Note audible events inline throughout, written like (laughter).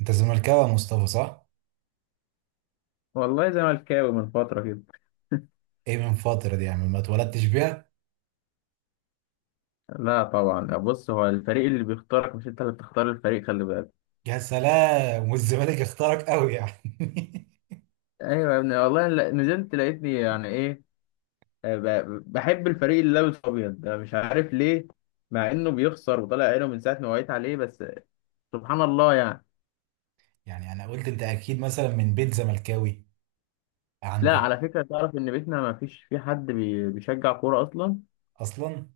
انت زملكاوي يا مصطفى، صح؟ والله زملكاوي من فترة كده. ايه من فترة دي، يعني ما اتولدتش بيها؟ لا طبعا، بص، هو الفريق اللي بيختارك مش انت اللي بتختار الفريق، خلي بالك. يا سلام (laughs) والزمالك اختارك قوي يعني. (laughs) ايوه يا ابني والله، نزلت لقيتني يعني ايه. بحب الفريق اللي لابس ابيض ده، مش عارف ليه. مع انه بيخسر وطالع عينه من ساعة ما وعيت عليه بس. سبحان الله يعني. يعني انا قلت انت اكيد مثلا من بيت زملكاوي لا، عندك. على فكرة، تعرف ان بيتنا ما فيش في حد بيشجع كورة اصلا. اصلا؟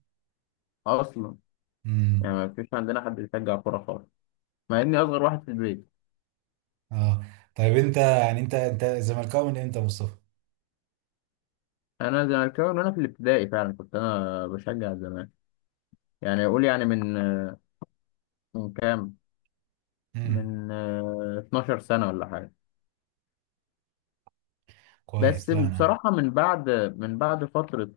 اصلا. امم. يعني ما فيش عندنا حد بيشجع كورة خالص، مع اني اصغر واحد في البيت. اه، طيب انت يعني انت زملكاوي من امتى يا مصطفى؟ انا زملكاوي من وانا في الابتدائي، فعلا كنت انا بشجع زمان. يعني اقول يعني من كام، امم، من 12 سنة ولا حاجة. كويس. بس لا انا، بصراحة من بعد فترة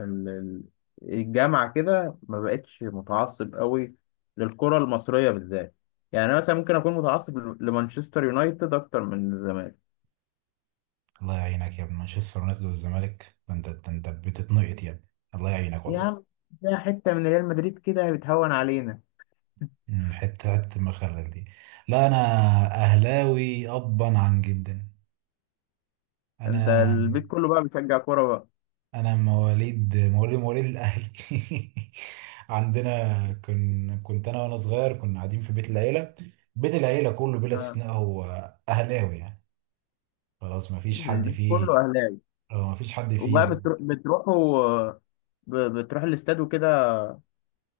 ال- ال- الجامعة كده ما بقتش متعصب قوي للكرة المصرية بالذات. يعني أنا مثلا ممكن أكون متعصب لمانشستر يونايتد أكتر من الزمالك. الله يعينك يا ابن مانشستر يونايتد والزمالك، ده انت، ده انت بتتنقط يا ابني. الله يعينك يا والله. عم، ده حتة من ريال مدريد كده بتهون علينا. امم، حتة حتة المخلل دي. لا انا اهلاوي ابا عن جدا. أنت انا البيت كله بقى بيشجع كورة بقى؟ انا مواليد الاهلي. (laughs) عندنا كنت انا وانا صغير كنا قاعدين في بيت العيله، بيت العيله كله بلا آه، استثناء هو اهلاوي يعني. خلاص ما فيش حد البيت فيه. كله أهلاوي. ما فيش حد فيه وبقى زي. بتروحوا، بتروح الاستاد وكده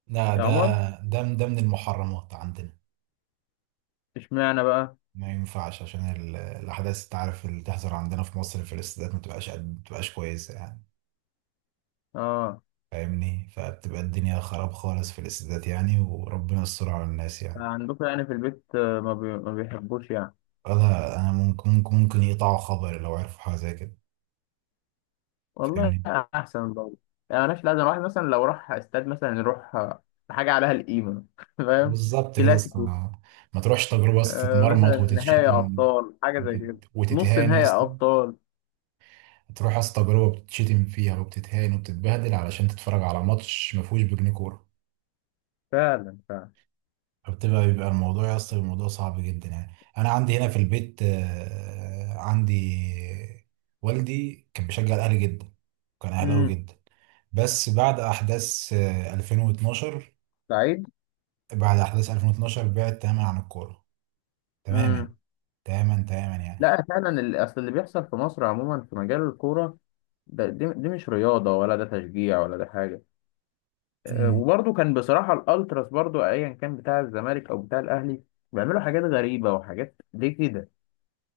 لا، يا ده عمر؟ ده من المحرمات عندنا. اشمعنى بقى؟ ما ينفعش عشان الاحداث انت عارف اللي تحصل عندنا في مصر في الاستادات، ما تبقاش قد ما تبقاش كويسه يعني، اه. فاهمني؟ فبتبقى الدنيا خراب خالص في الاستادات يعني، وربنا يستر على الناس يعني. عندكم يعني في البيت ما بيحبوش يعني. لا انا، ممكن يقطعوا خبر لو عرفوا حاجه زي كده، والله فاهمني؟ احسن برضه. يعني ملهاش لازمه، واحد مثلا لو راح استاد مثلا يروح حاجه عليها القيمه (laughs) فاهم؟ بالظبط كده، اصلا كلاسيكو. ما تروحش تجربه بس آه، تتمرمط مثلا نهائي وتتشتم، ابطال حاجه زي كده. نص وتتهان يا نهائي اسطى. ابطال. تروح اصلا تجربه بتتشتم فيها وبتتهان وبتتبهدل، علشان تتفرج على ماتش ما فيهوش بجنيه كوره. فعلا فعلا. بيبقى الموضوع يا اسطى، الموضوع صعب جدا يعني. انا عندي هنا في البيت، عندي والدي كان بيشجع الاهلي جدا، كان اهلاوي امم. جدا. بس بعد احداث 2012، سعيد. بعد أحداث 2012 بعد تماما عن الكورة. تماما، امم. تماما يعني. لا فعلا، اصل اللي بيحصل في مصر عموما في مجال الكوره ده، دي مش رياضه ولا ده تشجيع ولا ده حاجه. أمم. وبرضه كان بصراحة الالتراس، برضه ايا كان بتاع الزمالك او بتاع الاهلي، بيعملوا حاجات غريبة وحاجات ليه كده.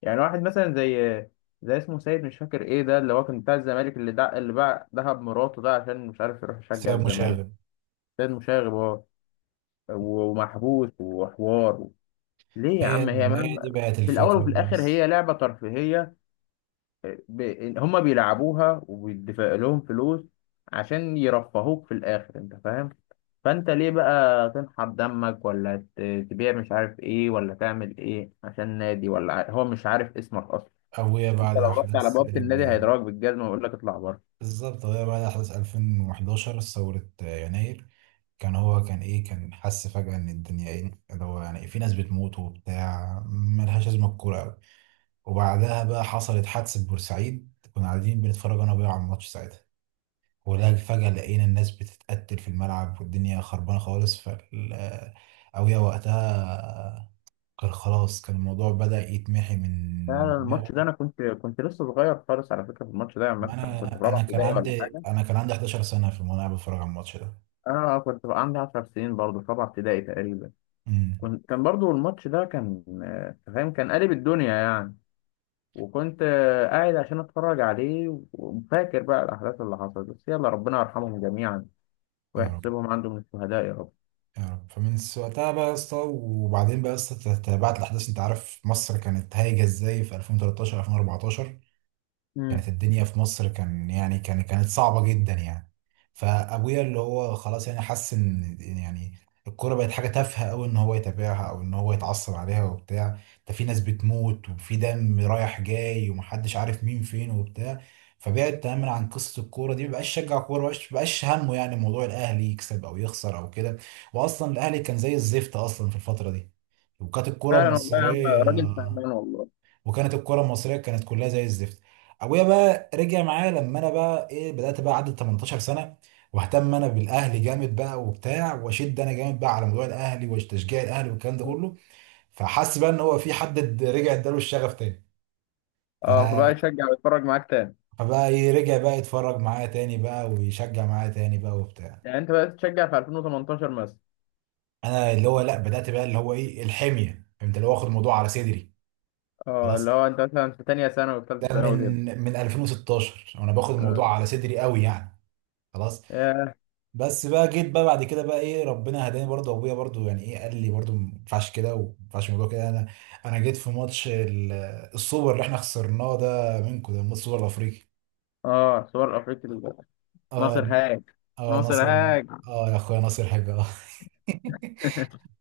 يعني واحد مثلا زي اسمه سيد مش فاكر ايه ده، اللي هو كان بتاع الزمالك، اللي باع ذهب مراته ده عشان مش عارف يروح يشجع بسبب الزمالك. مشاغب. سيد مشاغب هو، ومحبوس وحوار. ليه يا هي، عم؟ ما هي دي بقت في الاول الفكرة. وفي الاخر بس هي لعبة ترفيهية. ب... هم بيلعبوها وبيدفع لهم فلوس عشان يرفهوك في الاخر، انت فاهم. فانت ليه بقى تنحر دمك ولا تبيع مش عارف ايه، ولا تعمل ايه عشان نادي، ولا هو مش عارف اسمك اصلا. أو هي انت بعد لو رحت على أحداث بوابة النادي هيضربك بالجزمة ويقول لك اطلع بره. بالظبط، هي بعد أحداث 2011، ثورة يناير. كان هو كان إيه، كان حس فجأة إن الدنيا إيه اللي هو يعني، في ناس بتموت وبتاع، ملهاش لازمة الكورة أوي. وبعدها بقى حصلت حادثة بورسعيد، كنا قاعدين بنتفرج أنا وأبويا على الماتش ساعتها، ولا فجأة لقينا الناس بتتقتل في الملعب والدنيا خربانة خالص. فال أويا وقتها كان خلاص، كان الموضوع بدأ يتمحي من فعلا الماتش ده، دماغه. انا كنت لسه صغير خالص على فكرة في الماتش ده، يعني مثلا كنت في أنا رابعة أنا كان ابتدائي ولا عندي، حاجة. كان عندي 11 سنة في، وأنا قاعد بتفرج على الماتش ده. انا كنت بقى عندي 10 سنين برضه في رابعة ابتدائي تقريبا. امم. كنت، كان برضه الماتش ده كان فاهم كان قالب الدنيا يعني. وكنت قاعد عشان اتفرج عليه وفاكر بقى الاحداث اللي حصلت، بس يلا ربنا يرحمهم جميعا يا رب. ويحسبهم عنده من الشهداء يا رب. يا رب، وقتها بقى يا اسطى، وبعدين بقى يا اسطى تابعت الأحداث، أنت عارف مصر كانت هايجة إزاي في 2013، 2014. كانت امم. الدنيا في مصر كان يعني كان، كانت صعبة جدا يعني. فأبويا اللي هو خلاص يعني حس إن يعني الكورة بقت حاجة تافهة أوي، إن هو يتابعها أو إن هو يتعصب عليها وبتاع. ده في ناس بتموت، وفي دم رايح جاي، ومحدش عارف مين فين وبتاع. فبعد تماما عن قصة الكورة دي، مبقاش شجع كورة، مبقاش همه يعني موضوع الأهلي يكسب أو يخسر أو كده. وأصلا الأهلي كان زي الزفت أصلا في الفترة دي. وكانت الكرة فعلا والله يا عم، المصرية، راجل فهمان والله. وكانت الكره المصريه كانت كلها زي الزفت. ابويا بقى رجع معايا لما انا بقى ايه، بدات بقى عدت 18 سنه، واهتم انا بالاهلي جامد بقى وبتاع، واشد انا جامد بقى على موضوع الاهلي وتشجيع الاهلي والكلام ده مم. كله. فحس بقى ان هو في حد رجع اداله الشغف تاني. ف... اه، فبقى يشجع ويتفرج معاك تاني؟ فبقى ايه، رجع بقى يتفرج معايا تاني بقى، ويشجع معايا تاني بقى وبتاع. يعني انت بقى تشجع في 2018 مثلا؟ انا اللي هو لا، بدات بقى اللي هو ايه الحميه، فهمت، اللي هو واخد الموضوع على صدري. اه، خلاص، اللي هو انت مثلا في تانية ثانوي وثالثة ده من، ثانوي كده. من 2016 وانا باخد اه. الموضوع على صدري قوي يعني. خلاص. ياه. بس بقى جيت بقى بعد كده بقى ايه، ربنا هداني برضه، ابويا برضه يعني ايه قال لي برضه ما ينفعش كده، وما ينفعش الموضوع كده. انا جيت في ماتش السوبر اللي احنا خسرناه ده منكم، ده ماتش السوبر الافريقي. اه صور افريقيا دي. اه. ناصر هاج. اه ناصر ناصر. هاج. اه يا اخويا ناصر حاجه، اه. (laughs)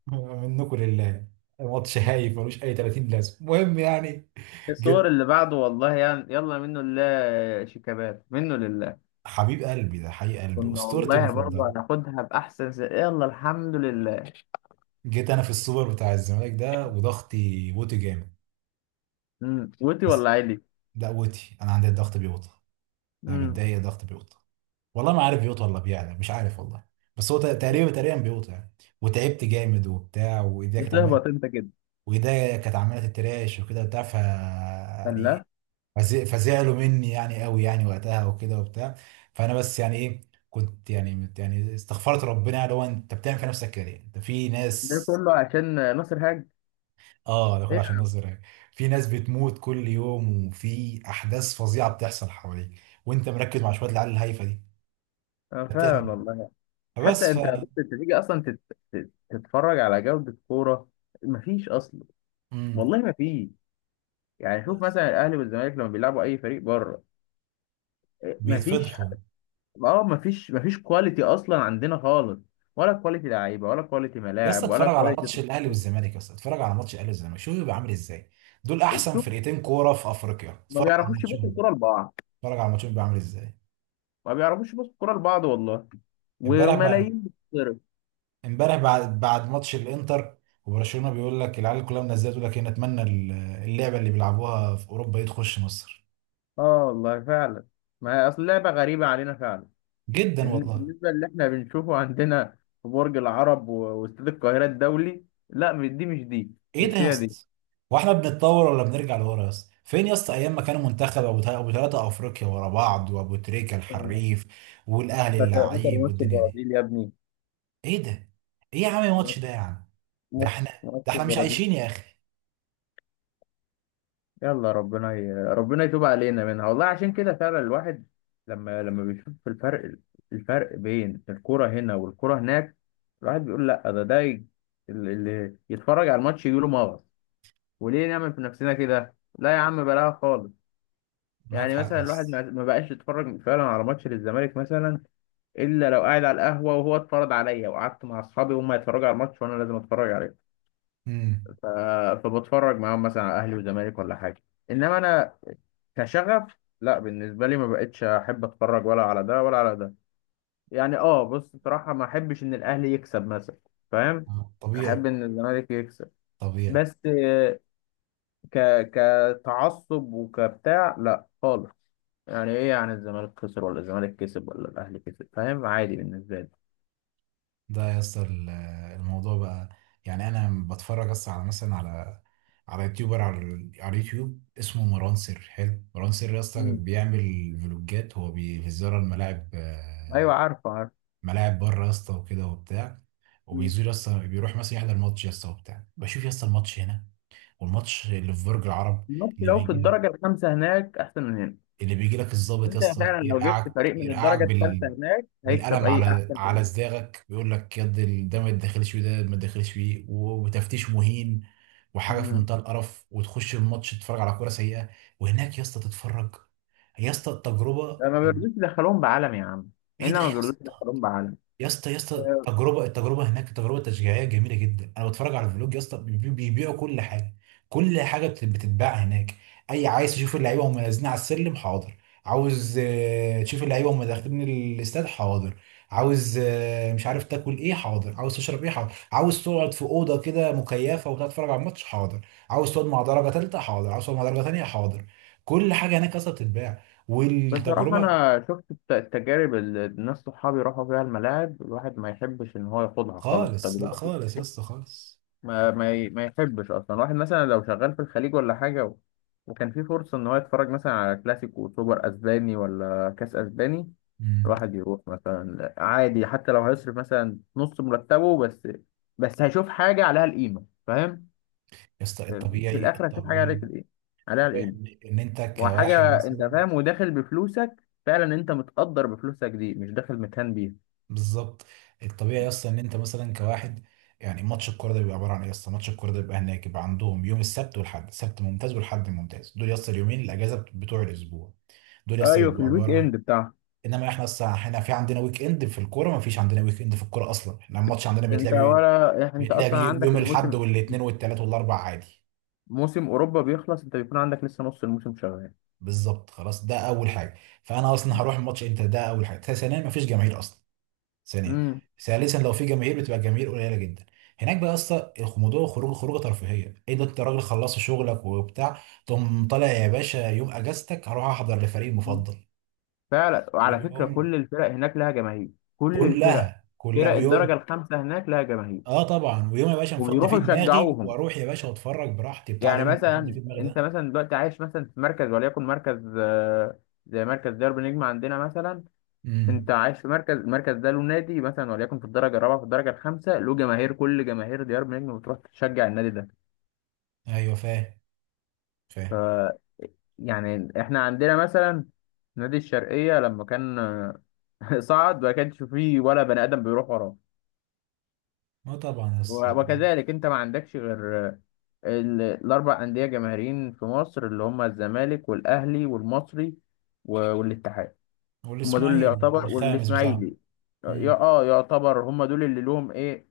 منكم لله. ماتش هايف ملوش اي 30 لازمه، المهم يعني. الصور جيت، اللي بعده والله يعني، يلا منه لله، شيكابات منه لله. حبيب قلبي ده، حقيق قلبي كنا اسطورتي والله برضه المفضله. هناخدها بأحسن يلا الحمد لله. جيت انا في السوبر بتاع الزمالك ده، وضغطي بوتي جامد. امم، وتي بس ولا عيلي؟ ده قوتي، انا عندي الضغط بيوطى. يعني امم. ده هي ضغط بيوت، والله ما عارف بيوت ولا بيعلى، مش عارف والله. بس هو تقريبا، بيوت يعني. وتعبت جامد وبتاع، وايديا كانت عماله، بتهبط انت كده؟ وايديا كانت عماله تتراش وكده بتاع، ف لا، يعني فزعلوا مني يعني قوي يعني وقتها وكده وبتاع. فانا بس يعني ايه، كنت يعني يعني استغفرت ربنا، يعني هو انت بتعمل في نفسك كده ليه؟ انت في ده ناس. كله عشان ناصر هاج. اه، ده كله ايه. عشان نظر يعني. في ناس بتموت كل يوم، وفي احداث فظيعه بتحصل حواليك، وانت مركز مع شويه العيال الهايفه دي. آه، بتعمل، فعلا والله. حتى فبس. انت بص، انت تيجي اصلا تت... تت- تتفرج على جودة كورة، مفيش اصلا. امم. والله مفيش. يعني شوف مثلا الاهلي والزمالك لما بيلعبوا اي فريق بره، إيه، مفيش. فبيتفضحوا. اه، مفيش كواليتي اصلا عندنا خالص، ولا كواليتي لعيبه ولا كواليتي يا اسطى ملاعب ولا اتفرج على كواليتي. ماتش الاهلي والزمالك، يا اسطى اتفرج على ماتش الاهلي والزمالك، شوف بيبقى عامل ازاي. دول احسن شوف، فرقتين كوره في افريقيا، ما اتفرج على بيعرفوش يبصوا ماتشهم، الكوره لبعض. اتفرج على ماتشهم بيبقى عامل ازاي. ما بيعرفوش يبصوا الكوره لبعض والله. امبارح بقى، وملايين بتتصرف. امبارح بعد ماتش الانتر وبرشلونه، بيقول لك العيال كلها منزله تقول لك ايه، نتمنى اللعبه اللي بيلعبوها في اوروبا دي تخش مصر. اه والله فعلا، ما هي اصل لعبه غريبه علينا فعلا. جدا والله. بالنسبه اللي احنا بنشوفه عندنا في برج العرب واستاد القاهره الدولي. لا، مش دي مش دي. ايه ده مش يا هي دي. اسطى؟ هو احنا بنتطور ولا بنرجع لورا يا اسطى؟ فين يا اسطى ايام ما كانوا منتخب ابو ابو ثلاثه افريقيا ورا بعض، وابو تريكه الحريف، والاهلي فاكر فاكر اللعيب ماتش والدنيا دي. البرازيل يا ابني؟ ايه ده؟ ايه يا عم الماتش ماتش ده يا عم؟ ده ماتش احنا ماتش ده احنا مش البرازيل. عايشين يا اخي. يلا ربنا يتوب علينا منها والله، عشان كده فعلا الواحد لما بيشوف الفرق، الفرق بين الكرة هنا والكرة هناك، الواحد بيقول لا، اللي يتفرج على الماتش يجيله مغص، وليه نعمل في نفسنا كده؟ لا يا عم بلاها خالص. معاك يعني حق مثلا يا الواحد اسطى. ما بقاش يتفرج فعلا على ماتش للزمالك مثلا الا لو قاعد على القهوة وهو اتفرج عليا، وقعدت مع اصحابي وهم يتفرجوا على الماتش وانا لازم اتفرج عليه. امم. ف... فبتفرج معاهم مثلا على اهلي وزمالك ولا حاجة، انما انا كشغف لا. بالنسبة لي ما بقتش احب اتفرج ولا على ده ولا على ده. يعني اه، بص بصراحة ما احبش ان الاهلي يكسب مثلا، فاهم. احب طبيعي. ان الزمالك يكسب، طبيعي. بس آه، ك كتعصب وكبتاع لا خالص. يعني ايه يعني الزمالك خسر ولا الزمالك كسب ولا الاهلي كسب؟ فاهم، عادي بالنسبة لي. ده يا اسطى الموضوع بقى، يعني انا بتفرج اصلا على مثلا على، يوتيوبر على على اليوتيوب اسمه مروان سر حلو، مروان سر يا اسطى، مم. بيعمل فلوجات، هو بيزور الملاعب، ايوه، عارفه عارفه. ملاعب بره يا اسطى وكده وبتاع. مم. وبيزور يا اسطى، بيروح مثلا يحضر ماتش يا اسطى وبتاع. بشوف يا اسطى الماتش هنا والماتش اللي في برج العرب. الماتش اللي لو في بيجي، الدرجة الخامسة هناك احسن من هنا. اللي بيجي لك الضابط يا انت اسطى فعلا لو جبت يرقعك، فريق من الدرجة بال، الثالثة هناك هيكسب بالقلم اي على، احسن فريق. صداعك، بيقول لك يد ده ما تدخلش فيه، ده ما تدخلش فيه وتفتيش مهين، وحاجه في مم. منتهى القرف. وتخش الماتش تتفرج على كوره سيئه. وهناك يا اسطى تتفرج، يا اسطى التجربه. لا، ما بيرضوش يدخلوهم بعلم يا عم. ايه هنا ده ما يا بيرضوش اسطى؟ يدخلوهم بعلم. يا اسطى، التجربه، هناك تجربه تشجيعيه جميله جدا. انا بتفرج على الفلوج يا اسطى، بيبيعوا كل حاجه، كل حاجه بتتباع هناك. اي عايز تشوف اللعيبه وهم نازلين على السلم، حاضر. عاوز تشوف اللعيبه وهم داخلين الاستاد، حاضر. عاوز مش عارف تاكل ايه، حاضر. عاوز تشرب ايه، حاضر. عاوز تقعد في اوضه كده مكيفه وتقعد تتفرج على الماتش، حاضر. عاوز تقعد مع درجه ثالثه، حاضر. عاوز تقعد مع درجه ثانيه، حاضر. كل حاجه هناك اصلا بتتباع. بصراحة والتجربه، أنا شفت التجارب اللي الناس صحابي راحوا فيها الملاعب، الواحد ما يحبش إن هو ياخدها خالص خالص. لا التجربة دي. خالص يا اسطى خالص. ما يحبش أصلا، واحد مثلا لو شغال في الخليج ولا حاجة وكان في فرصة إن هو يتفرج مثلا على كلاسيكو وسوبر أسباني ولا كأس أسباني، مم. الواحد يروح مثلا عادي حتى لو هيصرف مثلا نص مرتبه، بس بس هيشوف حاجة عليها القيمة فاهم. يا اسطى في الطبيعي، الآخر هيشوف حاجة الطبيعي، عليك الإيه، عليها الطبيعي القيمة. ان إن انت كواحد وحاجة انت مثلا. فاهم وداخل بفلوسك، فعلا انت متقدر بفلوسك دي، مش داخل متهان بيها. بالظبط. الطبيعي يا اسطى ان انت مثلا كواحد، يعني ماتش الكوره ده بيبقى عباره عن ايه يا اسطى؟ ماتش الكوره ده بيبقى هناك، يبقى عندهم يوم السبت والحد. السبت ممتاز والحد ممتاز، دول يا اسطى اليومين الاجازه بتوع الاسبوع، دول يا اسطى ايوه في بيبقوا الويك اند عباره. بتاعها. انما احنا اصلا احنا في عندنا ويك اند في الكوره، ما فيش عندنا ويك اند في الكوره اصلا، احنا الماتش عندنا انت ولا يعني، انت اصلا عندك يوم الاحد الموسم، والاثنين والثلاث والاربع عادي. موسم اوروبا بيخلص انت بيكون عندك لسه نص الموسم شغال. بالظبط. خلاص، ده اول حاجه. فانا اصلا هروح الماتش امتى؟ ده اول حاجه. ثانيا، ما فيش جماهير اصلا. ثانيا، امم. ثالثا، لو في جماهير بتبقى الجماهير قليله جدا. هناك بقى يا اسطى موضوع الخروج، خروجه ترفيهيه. ايه ده، انت راجل خلصت شغلك وبتاع، تقوم طالع يا باشا يوم اجازتك، هروح احضر لفريق المفضل. فعلا، وعلى فكرة ويوم، كل الفرق هناك لها جماهير. كل الفرق، كلها فرق الدرجة ويوم. الخامسة هناك لها جماهير اه طبعا، ويوم يا باشا مفضي فيه وبيروحوا دماغي، يشجعوهم. واروح يا باشا واتفرج براحتي بتاع، يعني اليوم اللي مفضي مثلا فيه دماغي انت ده. مثلا دلوقتي عايش مثلا في مركز، وليكن مركز زي مركز ديربي نجم عندنا مثلا. انت امم. عايش في مركز، المركز ده له نادي مثلا وليكن في الدرجه الرابعه في الدرجه الخامسه، له جماهير، كل جماهير ديار بنجم بتروح تشجع النادي ده. ايوه فاهم. ف فاهم. يعني احنا عندنا مثلا نادي الشرقيه لما كان (laughs) صعد ما كانش فيه ولا بني ادم بيروح وراه. ما طبعا يا اسطى. وكذلك انت ما عندكش غير الاربع انديه جماهيريين في مصر اللي هم الزمالك والاهلي والمصري والاتحاد. هم دول اللي والاسماعيلي يعتبر والخامس بتاعه. والاسماعيلي، يا امم. اه يعتبر هم دول اللي لهم ايه.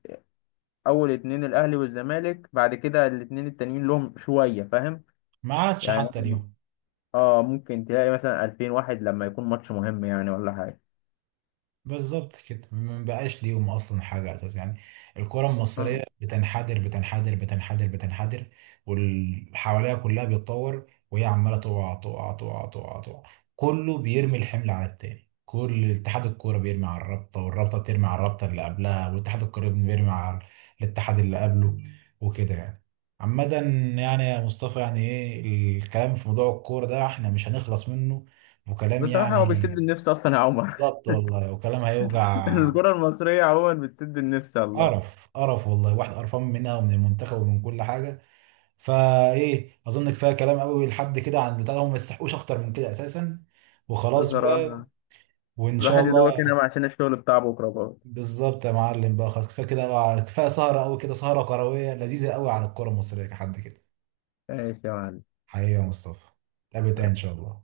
اول اتنين الاهلي والزمالك، بعد كده الاتنين التانيين لهم شويه فاهم. ما عادش يعني حتى مثلاً- اليوم. اه ممكن تلاقي مثلا 2000 واحد لما يكون ماتش مهم يعني ولا حاجه. بالظبط كده، ما بقاش ليهم اصلا حاجه اساس يعني. الكره آه. المصريه بتنحدر، بتنحدر. واللي حواليها كلها بيتطور، وهي عماله تقع تقع. كله بيرمي الحمل على التاني، كل اتحاد الكوره بيرمي على الرابطه، والرابطه بترمي على الرابطه اللي قبلها، والاتحاد الكوره بيرمي على الاتحاد اللي قبله، وكده يعني. عامة، يعني يا مصطفى يعني ايه، الكلام في موضوع الكورة ده احنا مش هنخلص منه، وكلام بصراحه هو يعني. بيسد النفس اصلا يا عمر. بالظبط والله، وكلام (laughs) هيوجع. الكره المصريه عموما بتسد النفس والله. قرف والله، واحد قرفان منها ومن المنتخب ومن كل حاجه. فايه، اظن كفايه كلام قوي لحد كده، عن بتاع هم ما يستحقوش اكتر من كده اساسا، وخلاص بقى. بصراحه وان شاء الواحد يدوبك الله. هنا عشان الشغل بتاع بكره برضه. بالظبط يا معلم، بقى خلاص كفايه كده بقى. كفايه سهره قوي كده، سهره كرويه لذيذه قوي على الكره المصريه كحد كده. ماشي يا حقيقي يا مصطفى، نتقابل تاني ان معلم. شاء الله.